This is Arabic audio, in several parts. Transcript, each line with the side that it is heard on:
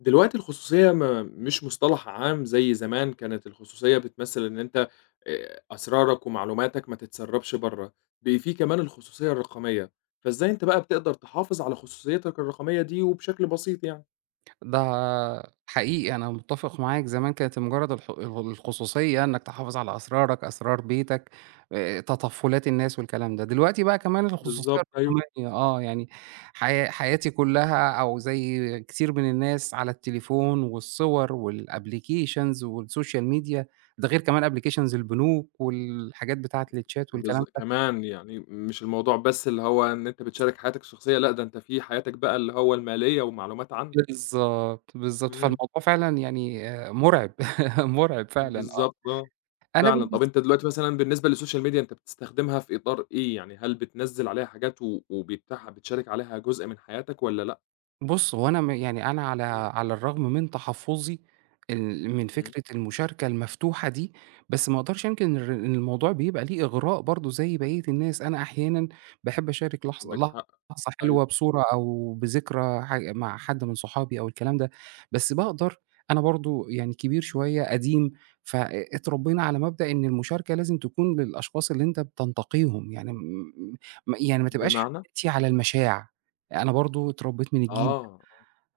left: دلوقتي الخصوصية ما مش مصطلح عام زي زمان. كانت الخصوصية بتمثل إن أنت أسرارك ومعلوماتك ما تتسربش برّه. بقي في كمان الخصوصية الرقمية. فإزاي أنت بقى بتقدر تحافظ على خصوصيتك الرقمية دي وبشكل بسيط يعني؟
right: ده حقيقي أنا متّفق معاك، زمان كانت مجرد الخصوصية إنك تحافظ على أسرارك، أسرار بيتك، تطفلات الناس والكلام ده. دلوقتي بقى كمان الخصوصية
left: بالضبط، أيوه.
right: الرقمية يعني حياتي كلها أو زي كتير من الناس على التليفون والصور والapplications والسوشيال ميديا، ده غير كمان applications البنوك والحاجات بتاعة الchat والكلام ده.
left: كمان يعني مش الموضوع بس اللي هو إن أنت بتشارك حياتك الشخصية، لأ، ده أنت في حياتك بقى اللي هو المالية ومعلومات عنك.
right: بالضبط، بالضبط،
left: إمم.
right: فالموضوع فعلًا يعني مرعب، مرعب فعلًا آه.
left: بالضبط، آه،
right: أنا
left: فعلًا. طَب
right: بالنس
left: أنت دلوقتي مثلًا بالنسبة للسوشيال ميديا أنت بتستخدمها في إطار إيه؟ يعني هل بتنزّل عليها حاجات و بتشارك عليها جزء من حياتك والّا لأ؟
right: بُص، هو أنا م يعني أنا على
left: إمم،
right: على الرغم من تحفُّظي من
left: إمم،
right: فكرة المشاركة المفتوحة دي، بس ما أقدرش أنكر إن الموضوع بيبقى ليه إغراء برضه زي بقية الناس. أنا أحيانًا باحب أشارك لحظة
left: عندك حق.
right: لحظة
left: أيوه.
right: حلوة بصورة أو بذكرى ح مع حد من صحابي أو الكلام ده. بس باقدر أنا برضه يعني كبير شوية، قديم. ف اتربّينا على مبدأ إن المشاركة لازم تكون للأشخاص اللي أنت بتنتقيهم، يعني م م يعني ما تبقاش
left: بمعنى؟
right: حكايتي على المشاع. أنا برضه اتربّيت من الجيل
left: آه،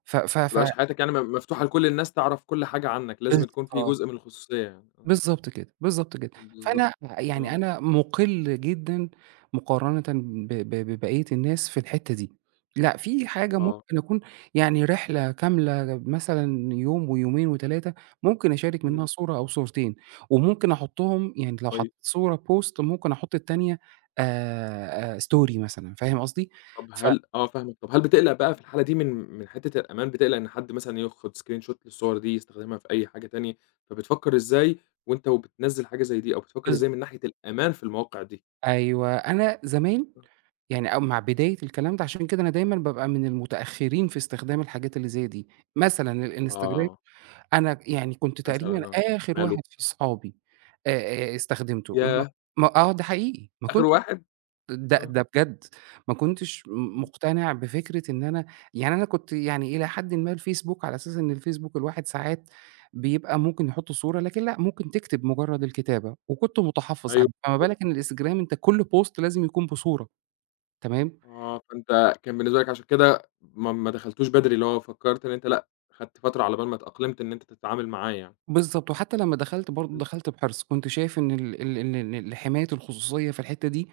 right: ف ف
left: ما
right: ف
left: تبقاش حياتك يعني مفتوحة لكل الناس تعرف كل حاجة عنك، لازم تكون في
right: بالضبط،
left: جزء من الخصوصية يعني.
right: بالضبط كده، بالضبط كده.
left: بالضبط.
right: فأنا يعني
left: آه،
right: أنا مُقِل جدًا مقارنةً ب ب ببقية الناس في الحتّة دي. لأ، في حاجة
left: آه،
right: ممكن أكون يعني رحلة كاملة مثلًا يوم ويومين و3 ممكن أشارك
left: إمم،
right: منها صورة أو صورتين، وممكن أحُطّهم يعني لو حطيت
left: كويس.
right: صورة post ممكن أحُط التانية story مثلًا، فاهم قصدي؟
left: طب
right: ف
left: هل فاهمك. طب هل بتقلق بقى في الحالة دي من حتّة الأمان، بتقلق إن حد مثلًا ياخد screenshot للصور دي يستخدمها في أي حاجة تانية، فبتفكّر إزاي وأنت وبتنزّل حاجة زي دي، أو بتفكّر
right: بالض
left: إزاي من ناحية الأمان في المواقع دي؟
right: أيوه، أنا زمان
left: آه.
right: يعني أو مع بداية الكلام ده، عشان كده أنا دايمًا بابقى من المتأخرين في استخدام الحاجات اللي زي دي. مثلًا الإنستجرام
left: آه،
right: أنا يعني كنت تقريبًا
left: مثلًا، آه،
right: آخر
left: ماله؟
right: واحد في صحابي آآ، استخدمته.
left: ياه!
right: ما آه، ده حقيقي، ما
left: آخر
right: كنتش.
left: واحد!
right: ده
left: آه،
right: ده بجد ما كنتش
left: إمم.
right: مقتنع بفكرة إن أنا يعني. أنا كنت يعني إلى حدٍ ما الفيسبوك على أساس إن الفيسبوك الواحد ساعات بيبقى ممكن يحط صورة، لكن لأ، ممكن تكتب مجرد الكتابة، وكنت متحفظ
left: أيوه
right: عليه، فما
left: بالضبط،
right: بالك إن الإنستجرام أنت كل بوست لازم يكون بصورة، تمام؟
left: آه، فأنت كان بالنسبة لك عشان كده ما دخلتوش بدري، اللي هو فكّرت إن أنت لأ، خدت فترة على بال ما اتأقلمت إن أنت تتعامل معاه يعني.
right: بالضبط. وحتى لمّا دخلت برضه
left: إمم.
right: دخلت بحرص، كنت شايف إن ال ال إن إن ال حماية الخصوصية في الحتّة دي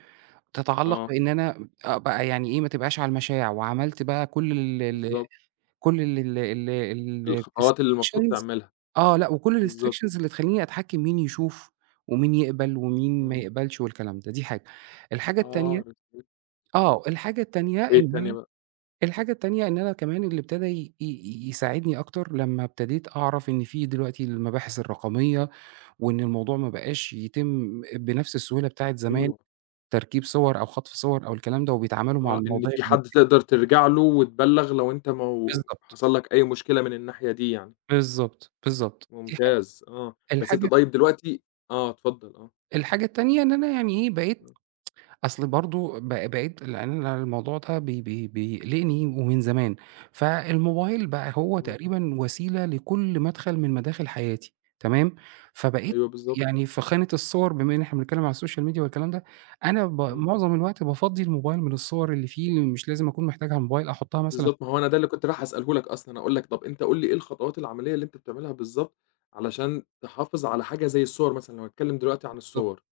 right: تتعلّق
left: آه،
right: بإن أنا أبقى يعني إيه، ما تبقاش على المشاع. وعملت بقى كل ال ال
left: بالضبط،
right: كل ال ال ال
left: الخطوات اللي المفروض
right: الrestrictions.
left: تعملها.
right: آه، لأ، وكل
left: بالضبط،
right: الrestrictions اللي تخلّيني أتحكّم مين يشوف، ومين يقبل، ومين ما
left: آه.
right: يقبلش والكلام ده. دي حاجة. الحاجة
left: آه،
right: التانية
left: رسالة. آه،
right: آه، الحاجة التانية
left: إيه
right: إن
left: التانية
right: أنا.
left: بقى؟
right: الحاجة التانية إن أنا كمان اللي ابتدى ي ي يساعدني أكتر لمّا ابتديت أعرف إن في دلوقتي المباحث الرقمية، وإن الموضوع ما بقاش يتم بنفس السهولة بتاعة زمان،
left: أيوه،
right: تركيب صور أو خطف صور أو الكلام ده، وبيتعاملوا مع
left: آه، إن
right: المواضيع
left: في
right: دي.
left: حد تقدر ترجع له وتبلّغ لو أنت مو
right: بالضبط،
left: حصل لك أي مشكلة من الناحية دي يعني.
right: بالضبط، بالضبط. دي حاجة.
left: ممتاز، آه، بس أنت
right: الحاجة
left: طيب دلوقتي. آه، اتفضل، آه.
right: الحاجة التانية إن أنا يعني إيه، بقيت.
left: آه،
right: أصل برضه بقيت لأن أنا الموضوع ده بي بي بيقلقني ومن زمان. فالموبايل بقى هو
left: إمم،
right: تقريبًا وسيلة لكل مدخل من مداخل حياتي، تمام؟ فبقيت
left: أيوه بالضبط،
right: يعني في خانة الصور بما إن إحنا بنتكلم على السوشيال ميديا والكلام ده. أنا
left: إمم،
right: معظم الوقت بافضّي الموبايل من الصور اللي فيه اللي مش لازم أكون محتاجها، الموبايل أحطها مثلًا
left: بالضبط. ما هو أنا ده اللي كنت رايح أسأله لك أصلًا، أقول لك طب أنت قُل لي إيه الخطوات العملية اللي أنت بتعملها بالضبط علشان تحافظ على حاجة زي الصور مثلًا. لو هنتكلم دلوقتي عن
right: بالضبط،
left: الصور،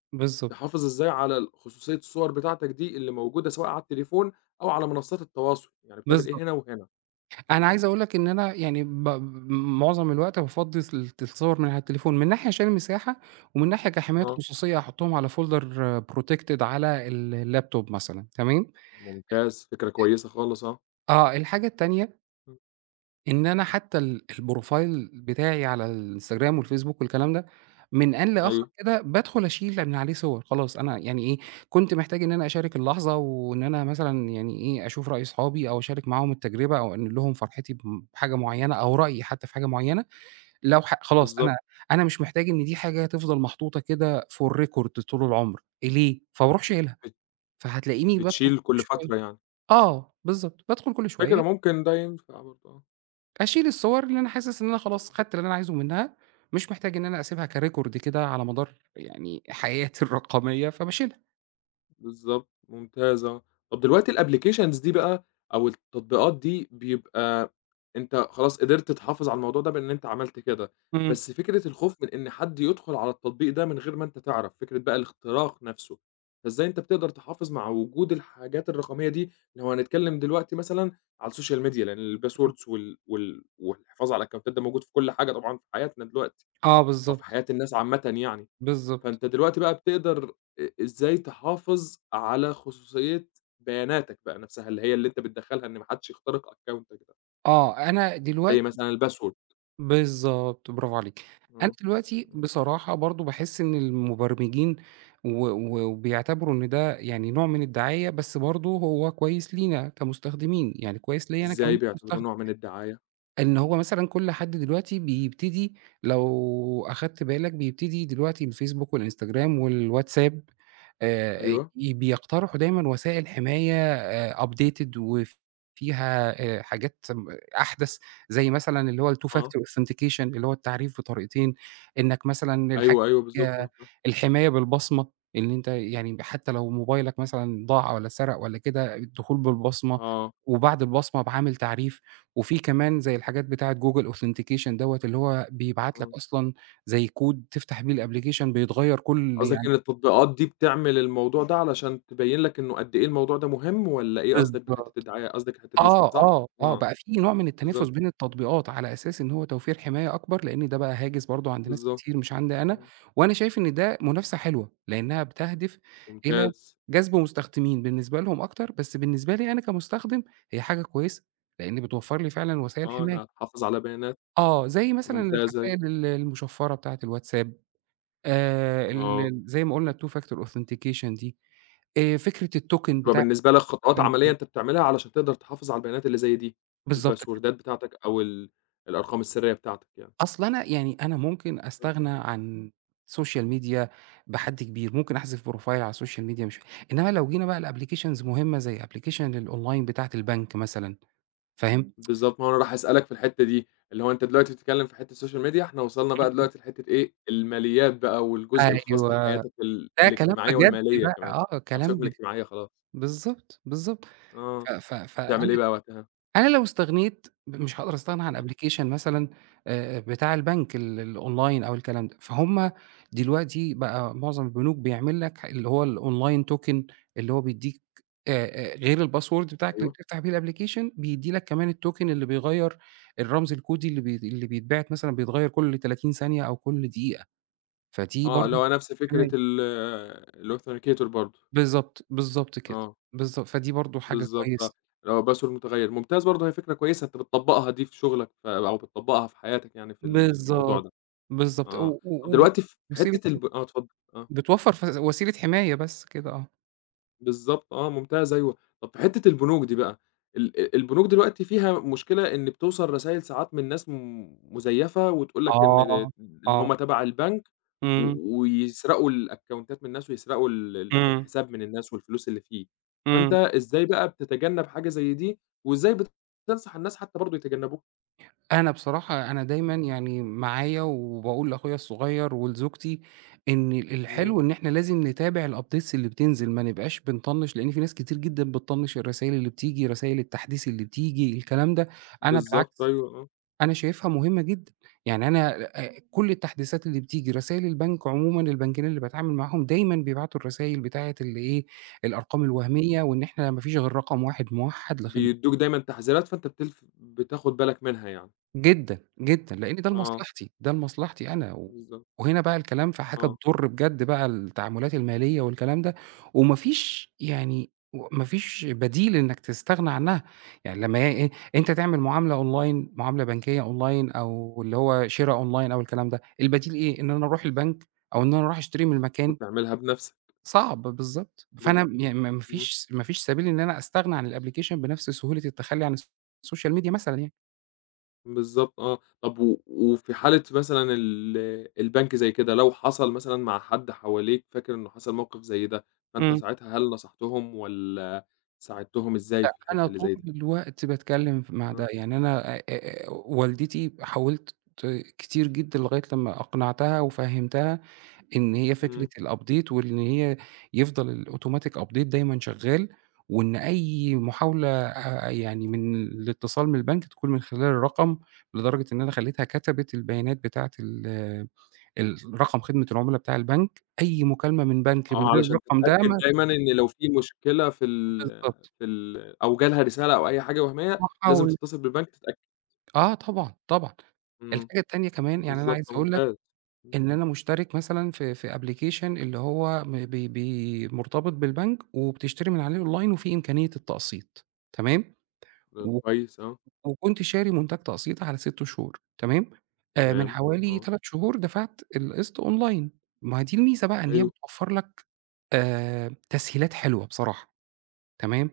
left: تحافظ إزاي على خصوصية الصور بتاعتك دي اللي موجودة سواء على التليفون أو على منصات التواصل، يعني بتعمل إيه
right: بالضبط.
left: هنا وهنا؟
right: أنا
left: آه،
right: عايز أقول لك إن أنا يعني معظم الوقت بافضّي الصور من على التليفون، من ناحية عشان المساحة، ومن ناحية كحماية
left: آه،
right: خصوصية أحطّهم على folder protected على الlaptop مثلًا، تمام؟
left: ممتاز، فكرة كويسة خالص، آه.
right: آه، الحاجة التانية
left: إمم،
right: إن أنا حتى الprofile بتاعي على الإنستجرام والفيسبوك والكلام ده، من آن لآخر
left: أيوه
right: كده بادخل أشيل من عليه صور. خلاص أنا يعني إيه، كنت محتاج إن أنا أشارك اللحظة وإن أنا مثلًا يعني إيه، أشوف رأي صحابي أو أشارك معاهم التجربة أو أنقل لهم فرحتي بحاجة معيّنة أو رأيي حتى في حاجة معيّنة. لو ح خلاص
left: بالضبط،
right: أنا أنا مش محتاج إن دي حاجة تفضل محطوطة كده for record طول العمر، إيه ليه؟ فباروح شايلها،
left: بت
right: فهتلاقيني بادخل
left: بتشيل
right: كل
left: كل
right: شوية
left: فترة يعني.
right: آه، بالضبط، بادخل كل شوية
left: فكرة ممكن ده ينفع برضه، آه.
right: أشيل الصور اللي أنا حاسس إن أنا خلاص خدت اللي أنا عايزه منها، مش محتاج إن أنا أسيبها كrecord كده على مدار يعني حياتي الرقمية، فباشيلها.
left: بالضبط، ممتاز، آه. طب دلوقتي الapplications دي بقى أو التطبيقات دي بيبقى أنت خلاص قدرت تحافظ على الموضوع ده بإن أنت عملت كده،
right: إمم،
left: بس فكرة الخوف من إن حد يدخل على التطبيق ده من غير ما أنت تعرف، فكرة بقى الاختراق نفسه، فإزاي أنت بتقدر تحافظ مع وجود الحاجات الرقمية دي؟ لو هنتكلم دلوقتي مثلًا على السوشيال ميديا، لأن
right: إمم،
left: الpasswords والحفاظ على الأكونتات ده موجود في كل حاجة طبعًا في حياتنا دلوقتي
right: آه
left: أو في
right: بالضبط،
left: حياة الناس عامةً يعني.
right: بالضبط،
left: فأنت دلوقتي بقى بتقدر إزاي تحافظ على خصوصية بياناتك بقى نفسها، اللي هي اللي أنت بتدخّلها إن ما حدش يخترق أكاونتك ده،
right: آه أنا
left: زي
right: دلوقتي
left: مثلًا الpassword.
right: بالضبط، برافو عليكِ.
left: إمم.
right: أنا
left: إمم.
right: دلوقتي بصراحة برضه باحس إن المبرمجين و و وبيعتبروا إن ده يعني نوع من الدعاية، بس برضه هو كويس لينا كمستخدمين، يعني كويس ليّا أنا كمان
left: إزاي بيعتبروه
right: كمستخدم.
left: نوع من الدعاية؟
right: إن هو مثلًا كل حد دلوقتي بيبتدي لو أخدت بالك بيبتدي دلوقتي الفيسبوك والإنستجرام والواتساب
left: أيوه،
right: ي بيقترحوا دايمًا وسائل حماية updated وفيها حاجات أحدث، زي مثلًا اللي هو الTwo
left: آه،
right: Factor Authentication اللي هو التعريف بطريقتين. إنّك مثلًا الحاجة
left: أيوه، أيوه بالضبط،
right: آه،
left: آه،
right: الحماية بالبصمة، إن أنت يعني حتّى لو موبايلك مثلًا ضاع والّا اتسرق والّا كده، الدخول بالبصمة،
left: آه،
right: وبعد البصمة بعامل تعريف. وفي كمان زي الحاجات بتاعة Google Authentication دوّة اللي هو بيبعت لك
left: إمم.
right: أصلًا زي كود تفتح بيه الapplication بيتغيّر كل
left: قصدك
right: يعني
left: إن التطبيقات دي بتعمل الموضوع ده علشان تبيّن لك إنه قد إيه الموضوع ده مهم والّا إيه قصدك بحتّة
right: بالضبط.
left: الدعاية؟ قصدك الحتّة دي
right: آه،
left: صح؟
right: آه، آه.
left: آه،
right: بقى في نوع من التنافس
left: بالضبط،
right: بين
left: آه،
right: التطبيقات على أساس إن هو توفير حماية أكبر، لإن ده بقى هاجس برضه عند ناس
left: بالضبط،
right: كتير مش عندي أنا.
left: إمم،
right: وأنا شايف إن ده منافسة حلوة، لإنها بتهدف إلى
left: ممتاز،
right: جذب مستخدمين بالنسبة لهم أكتر، بس بالنسبة لي أنا كمستخدم هي حاجة كويسة، لإن بتوفر لي فعلًا وسائل
left: آه،
right: حماية.
left: إنها تحافظ على بياناتك.
right: آه، زي مثلًا
left: ممتاز أيوه،
right: الرسايل المشفرة بتاعة الواتساب، ال
left: آه.
right: ال زي ما قُلنا الTwo Factor Authentication دي، فكرة الToken
left: بتبقى
right: بتاع
left: بالنسبة لك خطوات
right: البنك
left: عملية أنت بتعملها علشان تقدر تحافظ على البيانات اللي زي دي،
right: بالضبط
left: الباسوردات
right: كده.
left: بتاعتك أو الأرقام السرية بتاعتك يعني.
right: أصل أنا يعني أنا ممكن
left: آه،
right: أستغنى عن social media بحد كبير، ممكن أحذف بروفايل على السوشيال ميديا مش. إنما لو جينا بقى لapplications مهمة زي application الأونلاين بتاعة البنك مثلًا، فاهم؟
left: بالضبط، ما هو أنا رايح أسألك في الحتة دي، اللي هو أنت دلوقتي بتتكلم في حتة السوشيال ميديا، إحنا وصلنا
right: إمم،
left: بقى
right: إمم.
left: دلوقتي لحتة إيه، الماليات بقى والجزء الخاص
right: أيوه،
left: بحياتك
right: ده كلام
left: الاجتماعية
right: بجد
left: والمالية
right: بقى،
left: كمان،
right: آه
left: أو
right: كلام
left: سيبك من
right: بج
left: الاجتماعية خلاص.
right: بالضبط، بالضبط.
left: آه،
right: ف ف
left: بتعمل
right: فأنا
left: إيه بقى وقتها؟
right: أنا لو استغنيت مش هاقدر أستغنى عن
left: إمم،
right: application مثلًا بتاع البنك الonline أو الكلام ده، فهُم دلوقتي بقى معظم البنوك بيعمل لك اللي هو الonline token اللي هو بيدّيك آآ غير الpassword بتاعك اللي
left: أيوه،
right: بتفتح بيه الapplication بيدّي لك كمان الtoken اللي بيغيّر الرمز الكودي اللي بيتبعت مثلًا بيتغيّر كل 30 ثانية أو كل دقيقة، فدي
left: آه، اللي
right: برضه
left: هو نفس فكرة
right: حماية.
left: الauthenticator برضه.
right: بالضبط، بالضبط كده،
left: آه.
right: بالضبط، فدي برضه حاجة
left: بالضبط، آه،
right: كويسة.
left: اللي هو باسول متغيّر، ممتاز. برضه هي فكرة كويسة أنت بتطبّقها دي في شغلك أو بتطبّقها في حياتك يعني في الموضوع
right: بالضبط،
left: ده.
right: بالضبط،
left: آه،
right: و
left: طب
right: و و
left: دلوقتي في
right: وسيلة
left: حتّة. الب آه اتفضل، آه.
right: بتوفّر وسيلة حماية بس كده آه.
left: بالضبط، آه، منطقة زيّه. طب في حتّة البنوك دي بقى، ال أ البنوك دلوقتي فيها مشكلة إن بتوصل رسايل ساعات من ناس مزيّفة وتقول لك إن
right: آه،
left: إن
right: آه،
left: هم تَبَع البنك
right: إمم،
left: ويسرقوا الأكونتات من الناس ويسرقوا ال ال
right: إمم،
left: الحساب من الناس والفلوس اللي فيه. فأنت
right: إمم.
left: إزاي بقى بتتجنّب حاجة زي دي وإزاي بتنصح الناس حتّى برضه يتجنّبوها؟
right: أنا بصراحة أنا دايمًا
left: إمم.
right: يعني معايا وباقول لأخويا الصغير ولزوجتي إن
left: إمم.
right: الحلو إن إحنا لازم نتابع الupdates اللي بتنزل، ما نبقاش بنطنّش، لإن في ناس كتير جدًا بتطنّش الرسايل اللي بتيجي، رسايل التحديث اللي بتيجي، الكلام ده. أنا
left: بالضبط،
right: بالعكس
left: أيوه، آه.
right: أنا شايفها مهمة جدًا، يعني أنا إمم. كل التحديثات اللي بتيجي رسايل البنك عمومًا البنكين اللي باتعامل معاهم دايمًا بيبعتوا الرسايل بتاعة ال إيه، الأرقام الوهمية وإن إحنا ما فيش غير رقم واحد موحد
left: بيدّوك دايمًا تحذيرات فأنت بتلف بتاخُد بالك منها يعني.
right: جدًا، جدًا، لإن ده
left: آه،
right: لمصلحتي، ده لمصلحتي أنا، و.
left: بالضبط.
right: وهنا بقى الكلام في حاجة
left: آه.
right: تضُر بجد بقى التعاملات المالية والكلام ده، وما فيش يعني ما فيش بديل إنك تستغنى عنها، يعني لمّا هي إيه، أنت تعمل معاملة أونلاين، معاملة بنكية أونلاين أو اللي هو شِرا أونلاين أو الكلام ده، البديل إيه، إن أنا أروح البنك أو إن أنا أروح أشتري من المكان؟
left: وتعملها بنفسك.
right: صعب بالضبط. فأنا
left: بالض
right: يعني ما ما
left: إمم،
right: فيش ما فيش سبيل إن أنا أستغنى عن الapplication بنفس سهولة التخلّي عن الsocial media مثلًا يعني.
left: بالضبط، آه. طب وفي حالة مثلًا البنك زي كده، لو حصل مثلًا مع حد حواليك فاكر إنه حصل موقف زي ده، فأنت
right: إمم.
left: ساعتها هل نصحتهم والّا ساعدتهم إزاي
right: لأ،
left: في
right: أنا
left: الحتة اللي
right: طول
left: زي دي؟
right: الوقت باتكلّم مع ده،
left: آه،
right: يعني أنا والدتي حاولت كتير جدًا لغاية لمّا أقنعتها وفهّمتها إن هي فكرة
left: إمم،
right: الupdate وإن هي يفضل الautomatic update دايمًا شغّال، وإن أي محاولة يعني من الاتصال من البنك تكون من خلال الرقم. لدرجة إن أنا خلّيتها كتبِت البيانات بتاعة ال ال رقم خدمة العملا بتاع البنك، أي مكالمة من بنك من
left: آه،
right: غير
left: علشان
right: الرقم ده
left: تتأكد
right: ما
left: دايمًا إن لو في مشكلة في ال
right: بالضبط،
left: في ال أو جالها رسالة أو أي حاجة وهمية لازم تتصل بالبنك تتأكد.
right: آه طبعًا، طبعًا.
left: إمم،
right: الحاجة التانية كمان يعني أنا عايز
left: بالضبط،
right: أقول لك
left: ممتاز، إمم،
right: إن أنا مشترك مثلًا في application اللي هو م بي بي مرتبط بالبنك وبتشتري من عليه أونلاين وفي إمكانية التقسيط تمام.
left: ده
right: وك
left: كويس، آه،
right: وكنت شاري منتج تقسيط على 6 شهور تمام، من
left: تمام،
right: حوالي
left: آه،
right: 3 شهور دفعت القسط أونلاين، ما هي دي الميزة بقى إن هي
left: أيوه،
right: بتوفّر لك تسهيلات حلوة بصراحة تمام،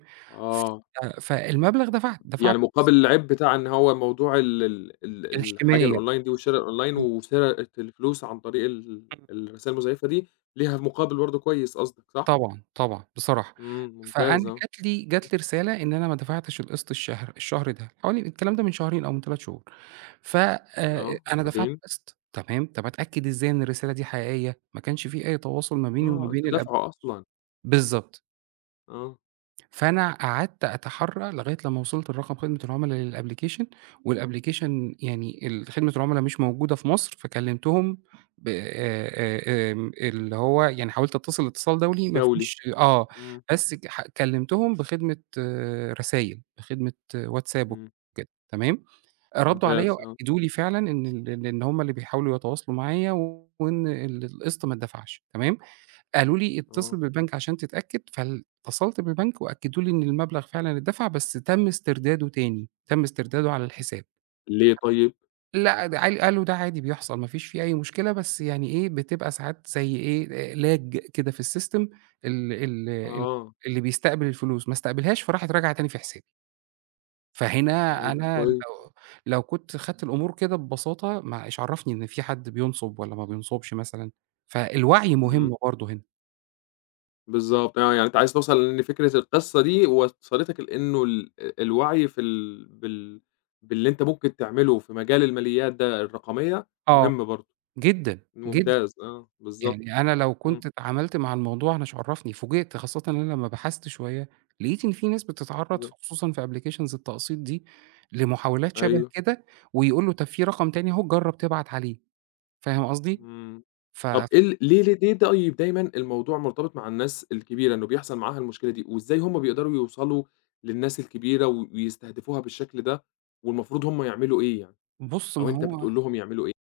right: ف
left: آه.
right: آه، فالمبلغ دفعت
left: يعني مقابل العيب بتاع إن هو موضوع ال ال ال الحاجة
right: الحماية.
left: الأونلاين دي والشِرا الأونلاين وسرقة الفلوس عن طريق
right: إمم.
left: الرسايل المزيفة دي، ليها مقابل برضه كويس قصدك، صح؟
right: طبعًا، طبعًا، بصراحة.
left: إمم،
right: فأنا
left: ممتاز، آه،
right: جات لي رسالة إن أنا ما دفعتش القسط الشهر ده، حوالي الكلام ده من شهرين أو من 3 شهور. ف
left: آه،
right: أنا دفعت
left: وبعدين؟
right: القسط، تمام، طب أتأكد إزاي إن الرسالة دي حقيقية؟ ما كانش في أي تواصل ما بيني وما
left: آه،
right: بين
left: أنت دافعه أصلًا.
right: بالضبط.
left: آه،
right: فأنا قعدت أتحرّى لغاية لمّا وصلت لرقم خدمة العُملا للأبلكيشن، إمم. والأبلكيشن يعني خدمة العُملا مش موجودة في مصر، فكلّمتهم ب آمم اللي هو يعني حاولت أتصل اتصال دولي ما
left: دولي،
right: فيش آه،
left: إمم،
right: بس ك ح كلّمتهم بخدمة رسايل، بخدمة آه، واتساب
left: إمم،
right: وكده تمام. ردّوا عليّا
left: ممتاز، آه،
right: وأكدوا لي فعلًا إن إن هم اللي بيحاولوا يتواصلوا معايا وإن القسط ما اتدفعش تمام. قالوا لي: "اتصل
left: آه،
right: بالبنك عشان تتأكد." اتصلت بالبنك وأكدوا لي إن المبلغ فعلًا اتدفع، بس تم استرداده تاني، تم استرداده على الحساب.
left: ليه طيب؟
right: لأ، ده عال قالوا ده عادي بيحصل، ما فيش فيه أي مشكلة، بس يعني إيه، بتبقى ساعات زي إيه، lag كده في الsystem ال ال ال
left: آه،
right: اللي بيستقبل الفلوس ما استقبلهاش، فراحت راجعة تاني في حسابي. فهنا
left: طيب
right: أنا
left: كويس.
right: لو كنت خدت الأمور كده ببساطة، ما إيش عرّفني إن في حد بينصب والّا ما بينصبش مثلًا؟ فالوعي
left: إمم.
right: مهم برضه هنا.
left: بالضبط، آه، يعني أنت عايز توصل إن فكرة القصة دي وصّلتك لإنه الوعي في ال بال باللي أنت ممكن تعمله في مجال الماليات ده الرقمية
right: آه،
left: مهم برضه.
right: جدًا، جدًا.
left: ممتاز، آه، بالضبط،
right: يعني أنا لو
left: إمم،
right: كنت اتعاملت مع الموضوع أنا مش عرّفني، فوجئت خاصةً إن أنا لمّا بحثت شوية، لقيت إن في ناس بتتعرّض
left: بالضبط،
right: خصوصًا في applications التقسيط دي لمحاولات شبه
left: أيوه،
right: كده، ويقول له طب في رقم تاني أهو جرّب تبعت عليه، فاهم قصدي؟
left: إمم.
right: ف
left: طَب إيه ليه طيب دايمًا الموضوع مرتبط مع الناس الكبيرة إنه بيحصل معاها المشكلة دي، وإزاي هُم بيقدروا يوصلوا للناس الكبيرة ويستهدفوها بالشكل ده، والمفروض هُم يعملوا إيه يعني،
right: بُص ما
left: أو أنت
right: هو
left: بتقول لهم يعملوا إيه؟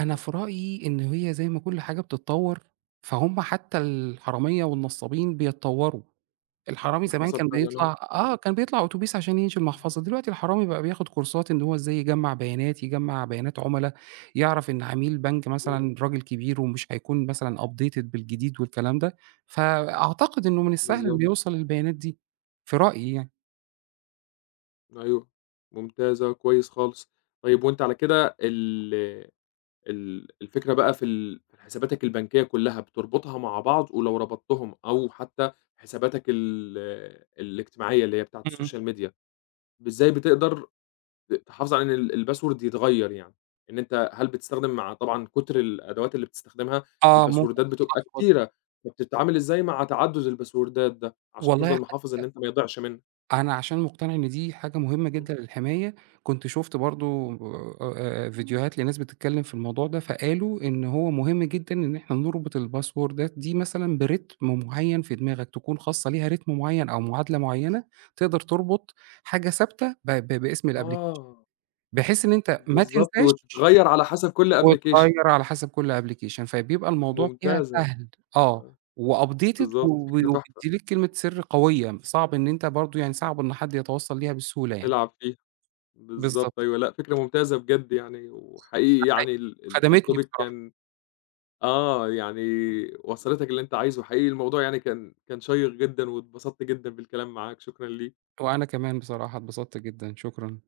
right: أنا
left: آه،
right: في رأيي إن هي زي ما كل حاجة بتتطوّر، فهُم حتى الحرامية والنصّابين بيتطوّروا. الحرامي
left: ده
right: زمان
left: حصل
right: كان
left: فعلًا، آه،
right: بيطلع
left: إمم،
right: آه، كان بيطلع أتوبيس عشان ينشي
left: إمم،
right: المحفظة، دلوقتي الحرامي بقى بياخد كورسات إن هو إزاي يجمّع بيانات، يجمّع بيانات عُملا، يعرف إن عميل بنك
left: إمم.
right: مثلًا راجل كبير ومش هيكون مثلًا updated بالجديد والكلام ده، فأعتقد إنه من السهل
left: بالضبط،
right: إنه يوصل للبيانات دي، في رأيي يعني.
left: أيوه، ممتازة، كويس خالص. طيب وأنت على كده ال ال الفكرة بقى في حساباتك البنكية كلّها بتربطها مع بعض، ولو ربطتهم أو حتى حساباتك الاجتماعية اللي هي بتاعة
right: إمم.
left: السوشيال ميديا، إزاي بتقدر تحافظ على إن الpassword يتغيّر يعني؟ إن أنت هل بتستخدم مع طبعًا كتر الأدوات اللي بتستخدمها
right: آه، ممكن
left: الباسوردات بتبقى
right: تتلخبط.
left: كتيرة، فبتتعامل إزاي مع تعدُّد الباسوردات ده، عشان
right: والله
left: تفضل محافظ إن أنت ما يضيعش منك؟
right: أنا عشان مقتنع إن دي حاجة مهمة
left: إمم،
right: جدًا للحماية، كنت شُفت برضه فيديوهات لناس بتتكلم في الموضوع ده، فقالوا إن هو مهم جدًا إن إحنا نربط الباسوردات دي مثلًا برتم معيّن في دماغك، تكون خاصة ليها رتم معيّن أو معادلة معيّنة، تقدر تربط حاجة ثابتة ب ب باسم الapplication،
left: آه.
right: بحيث إن أنت ما
left: بالضبط،
right: تنساش
left: وتتغيّر على حسب كل application.
right: وتغيّر على حسب كل أبلكيشن، فبيبقى الموضوع فيها
left: ممتازة،
right: سهل، آه، وupdated
left: بالضبط،
right: و
left: فكرة تحفة،
right: وبيدّي لِك كلمة سر قوية، صعب إن أنت برضه يعني صعب إن حد يتوصّل ليها بسهولة يعني،
left: نلعب فيها، بالضبط
right: بالضبط،
left: أيوه، لأ، فكرة ممتازة بجد يعني.
right: ده
left: وحقيقي
right: حقيقي،
left: يعني ال ال
right: خدمتني
left: الtopic
right: بصراحة،
left: كان يعني وصلتك اللي أنت عايزه. حقيقي الموضوع يعني كان شيّق جدًا واتبسطت جدًا بالكلام معاك، شكرًا ليك.
right: وأنا كمان بصراحة اتبسطت جدًا، شكرًا.